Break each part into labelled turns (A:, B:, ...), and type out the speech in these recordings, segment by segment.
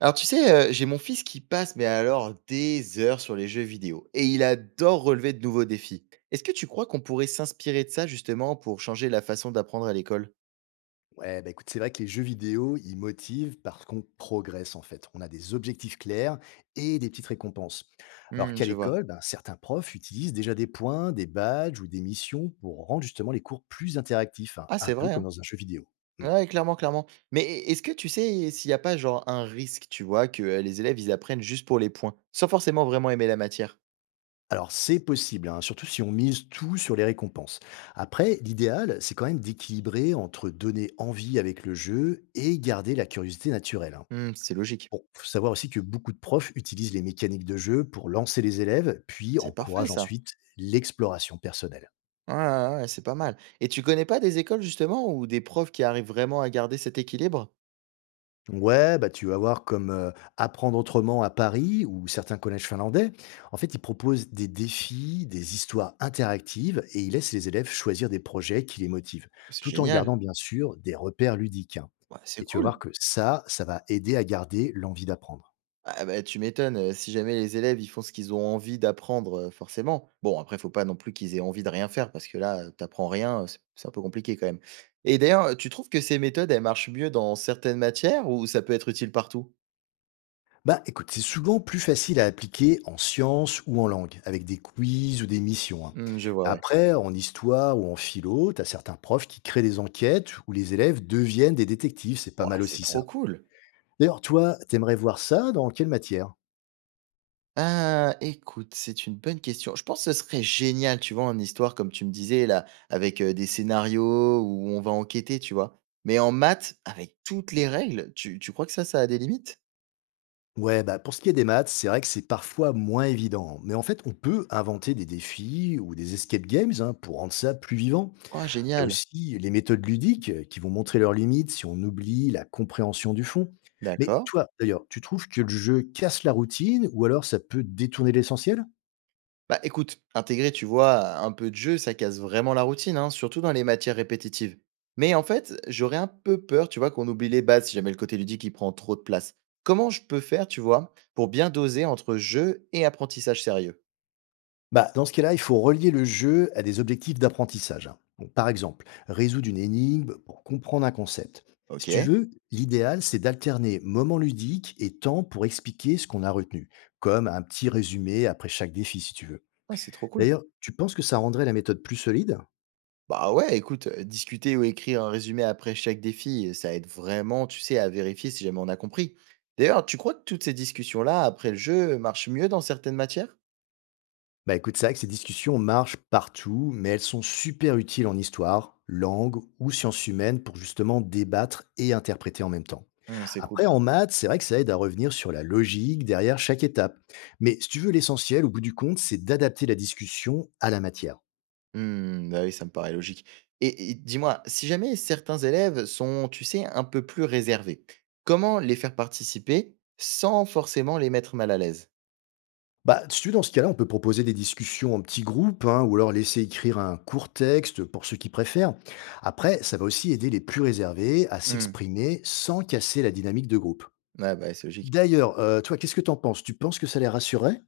A: Alors tu sais, j'ai mon fils qui passe, mais alors des heures sur les jeux vidéo et il adore relever de nouveaux défis. Est-ce que tu crois qu'on pourrait s'inspirer de ça justement pour changer la façon d'apprendre à l'école?
B: Ouais, bah écoute, c'est vrai que les jeux vidéo, ils motivent parce qu'on progresse en fait. On a des objectifs clairs et des petites récompenses. Alors
A: Mmh,
B: qu'à
A: je vois.
B: l'école, ben, certains profs utilisent déjà des points, des badges ou des missions pour rendre justement les cours plus interactifs, hein,
A: Ah
B: un
A: c'est
B: peu
A: vrai,
B: comme
A: hein?
B: dans un jeu vidéo. Hmm.
A: Ouais, clairement, clairement. Mais est-ce que tu sais s'il n'y a pas genre un risque, tu vois, que, les élèves ils apprennent juste pour les points, sans forcément vraiment aimer la matière?
B: Alors c'est possible, hein, surtout si on mise tout sur les récompenses. Après, l'idéal, c'est quand même d'équilibrer entre donner envie avec le jeu et garder la curiosité naturelle, hein.
A: Mmh, c'est logique.
B: Bon, faut savoir aussi que beaucoup de profs utilisent les mécaniques de jeu pour lancer les élèves, puis
A: C'est parfait
B: encouragent
A: ça.
B: ensuite l'exploration personnelle.
A: Ouais, ouais, ouais, ouais, c'est pas mal. Et tu connais pas des écoles justement ou des profs qui arrivent vraiment à garder cet équilibre?
B: Ouais, bah tu vas voir comme apprendre autrement à Paris ou certains collèges finlandais. En fait, ils proposent des défis, des histoires interactives et ils laissent les élèves choisir des projets qui les motivent,
A: C'est
B: tout en
A: génial.
B: gardant bien sûr des repères ludiques, hein.
A: Ouais, c'est
B: Et tu vas voir
A: cool.
B: que ça va aider à garder l'envie d'apprendre.
A: Ah bah, tu m'étonnes, si jamais les élèves, ils font ce qu'ils ont envie d'apprendre, forcément. Bon, après, faut pas non plus qu'ils aient envie de rien faire parce que là, tu rien, c'est un peu compliqué quand même. Et d'ailleurs, tu trouves que ces méthodes, elles marchent mieux dans certaines matières ou ça peut être utile partout?
B: Bah écoute, c'est souvent plus facile à appliquer en sciences ou en langue, avec des quiz ou des missions, hein.
A: Mmh, je vois, ouais.
B: Après, en histoire ou en philo, t'as certains profs qui créent des enquêtes où les élèves deviennent des détectives, c'est pas
A: Wouah,
B: mal
A: c'est
B: aussi
A: trop
B: ça.
A: cool!
B: D'ailleurs, toi, t'aimerais voir ça dans quelle matière?
A: Ah, écoute, c'est une bonne question. Je pense que ce serait génial, tu vois, en histoire, comme tu me disais là, avec, des scénarios où on va enquêter, tu vois? Mais en maths, avec toutes les règles, tu crois que ça a des limites?
B: Ouais, bah pour ce qui est des maths, c'est vrai que c'est parfois moins évident, mais en fait, on peut inventer des défis ou des escape games, hein, pour rendre ça plus vivant.
A: Ah
B: Tu as
A: génial!
B: aussi les méthodes ludiques, qui vont montrer leurs limites si on oublie la compréhension du fond. Mais
A: D'accord.
B: toi, d'ailleurs, tu trouves que le jeu casse la routine ou alors ça peut détourner l'essentiel?
A: Bah écoute, intégrer, tu vois, un peu de jeu, ça casse vraiment la routine, hein, surtout dans les matières répétitives. Mais en fait, j'aurais un peu peur, tu vois, qu'on oublie les bases si jamais le côté ludique il prend trop de place. Comment je peux faire, tu vois, pour bien doser entre jeu et apprentissage sérieux?
B: Bah, dans ce cas-là, il faut relier le jeu à des objectifs d'apprentissage, hein. Donc par exemple, résoudre une énigme pour comprendre un concept. Si
A: Ok.
B: tu veux, l'idéal, c'est d'alterner moments ludiques et temps pour expliquer ce qu'on a retenu, comme un petit résumé après chaque défi si tu veux.
A: Ah, c'est trop cool.
B: D'ailleurs, tu penses que ça rendrait la méthode plus solide?
A: Bah ouais, écoute, discuter ou écrire un résumé après chaque défi, ça aide vraiment, tu sais, à vérifier si jamais on a compris. D'ailleurs, tu crois que toutes ces discussions-là, après le jeu, marchent mieux dans certaines matières?
B: Bah écoute, c'est vrai que ces discussions marchent partout, mais elles sont super utiles en histoire, langue ou sciences humaines pour justement débattre et interpréter en même temps.
A: Hmm, c'est cool
B: Après, en
A: ça.
B: maths, c'est vrai que ça aide à revenir sur la logique derrière chaque étape. Mais si tu veux, l'essentiel, au bout du compte, c'est d'adapter la discussion à la matière.
A: Mmh, bah, oui, ça me paraît logique. Et dis-moi, si jamais certains élèves sont, tu sais, un peu plus réservés, comment les faire participer sans forcément les mettre mal à l'aise?
B: Bah, si tu veux, dans ce cas-là, on peut proposer des discussions en petits groupes, hein, ou alors laisser écrire un court texte pour ceux qui préfèrent. Après, ça va aussi aider les plus réservés à
A: Mmh,
B: s'exprimer sans casser la dynamique de groupe.
A: ouais, bah, c'est logique.
B: D'ailleurs, toi, qu'est-ce que tu en penses? Tu penses que ça les rassurait?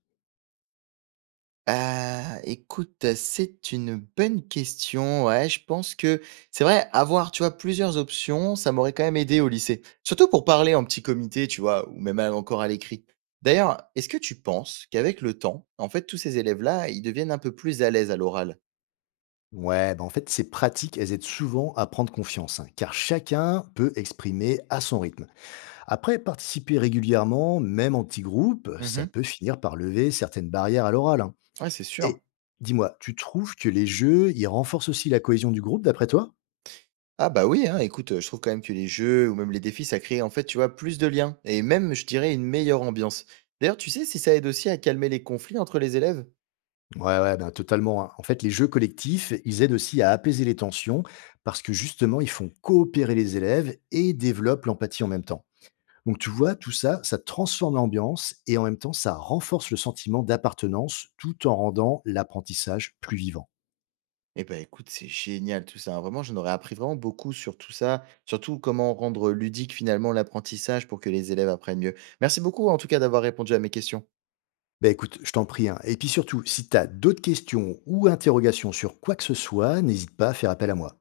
A: Ah, écoute, c'est une bonne question, ouais, je pense que c'est vrai, avoir, tu vois, plusieurs options, ça m'aurait quand même aidé au lycée. Surtout pour parler en petit comité, tu vois, ou même à encore à l'écrit. D'ailleurs, est-ce que tu penses qu'avec le temps, en fait, tous ces élèves-là, ils deviennent un peu plus à l'aise à l'oral?
B: Ouais, bah, en fait, ces pratiques, elles aident souvent à prendre confiance, hein, car chacun peut exprimer à son rythme. Après, participer régulièrement, même en petits groupes, ça peut finir par lever certaines barrières à l'oral, hein.
A: Ouais, c'est sûr.
B: Et dis-moi, tu trouves que les jeux, ils renforcent aussi la cohésion du groupe, d'après toi?
A: Ah bah oui, hein, écoute, je trouve quand même que les jeux ou même les défis, ça crée en fait, tu vois, plus de liens et même, je dirais, une meilleure ambiance. D'ailleurs, tu sais si ça aide aussi à calmer les conflits entre les élèves?
B: Ouais, ouais, ben, totalement, hein. En fait, les jeux collectifs, ils aident aussi à apaiser les tensions parce que justement, ils font coopérer les élèves et développent l'empathie en même temps. Donc, tu vois, tout ça, ça transforme l'ambiance et en même temps, ça renforce le sentiment d'appartenance tout en rendant l'apprentissage plus vivant.
A: Eh ben écoute, c'est génial tout ça, hein. Vraiment, j'en aurais appris vraiment beaucoup sur tout ça, surtout comment rendre ludique finalement l'apprentissage pour que les élèves apprennent mieux. Merci beaucoup en tout cas d'avoir répondu à mes questions.
B: Ben écoute, je t'en prie, hein. Et puis surtout, si tu as d'autres questions ou interrogations sur quoi que ce soit, n'hésite pas à faire appel à moi.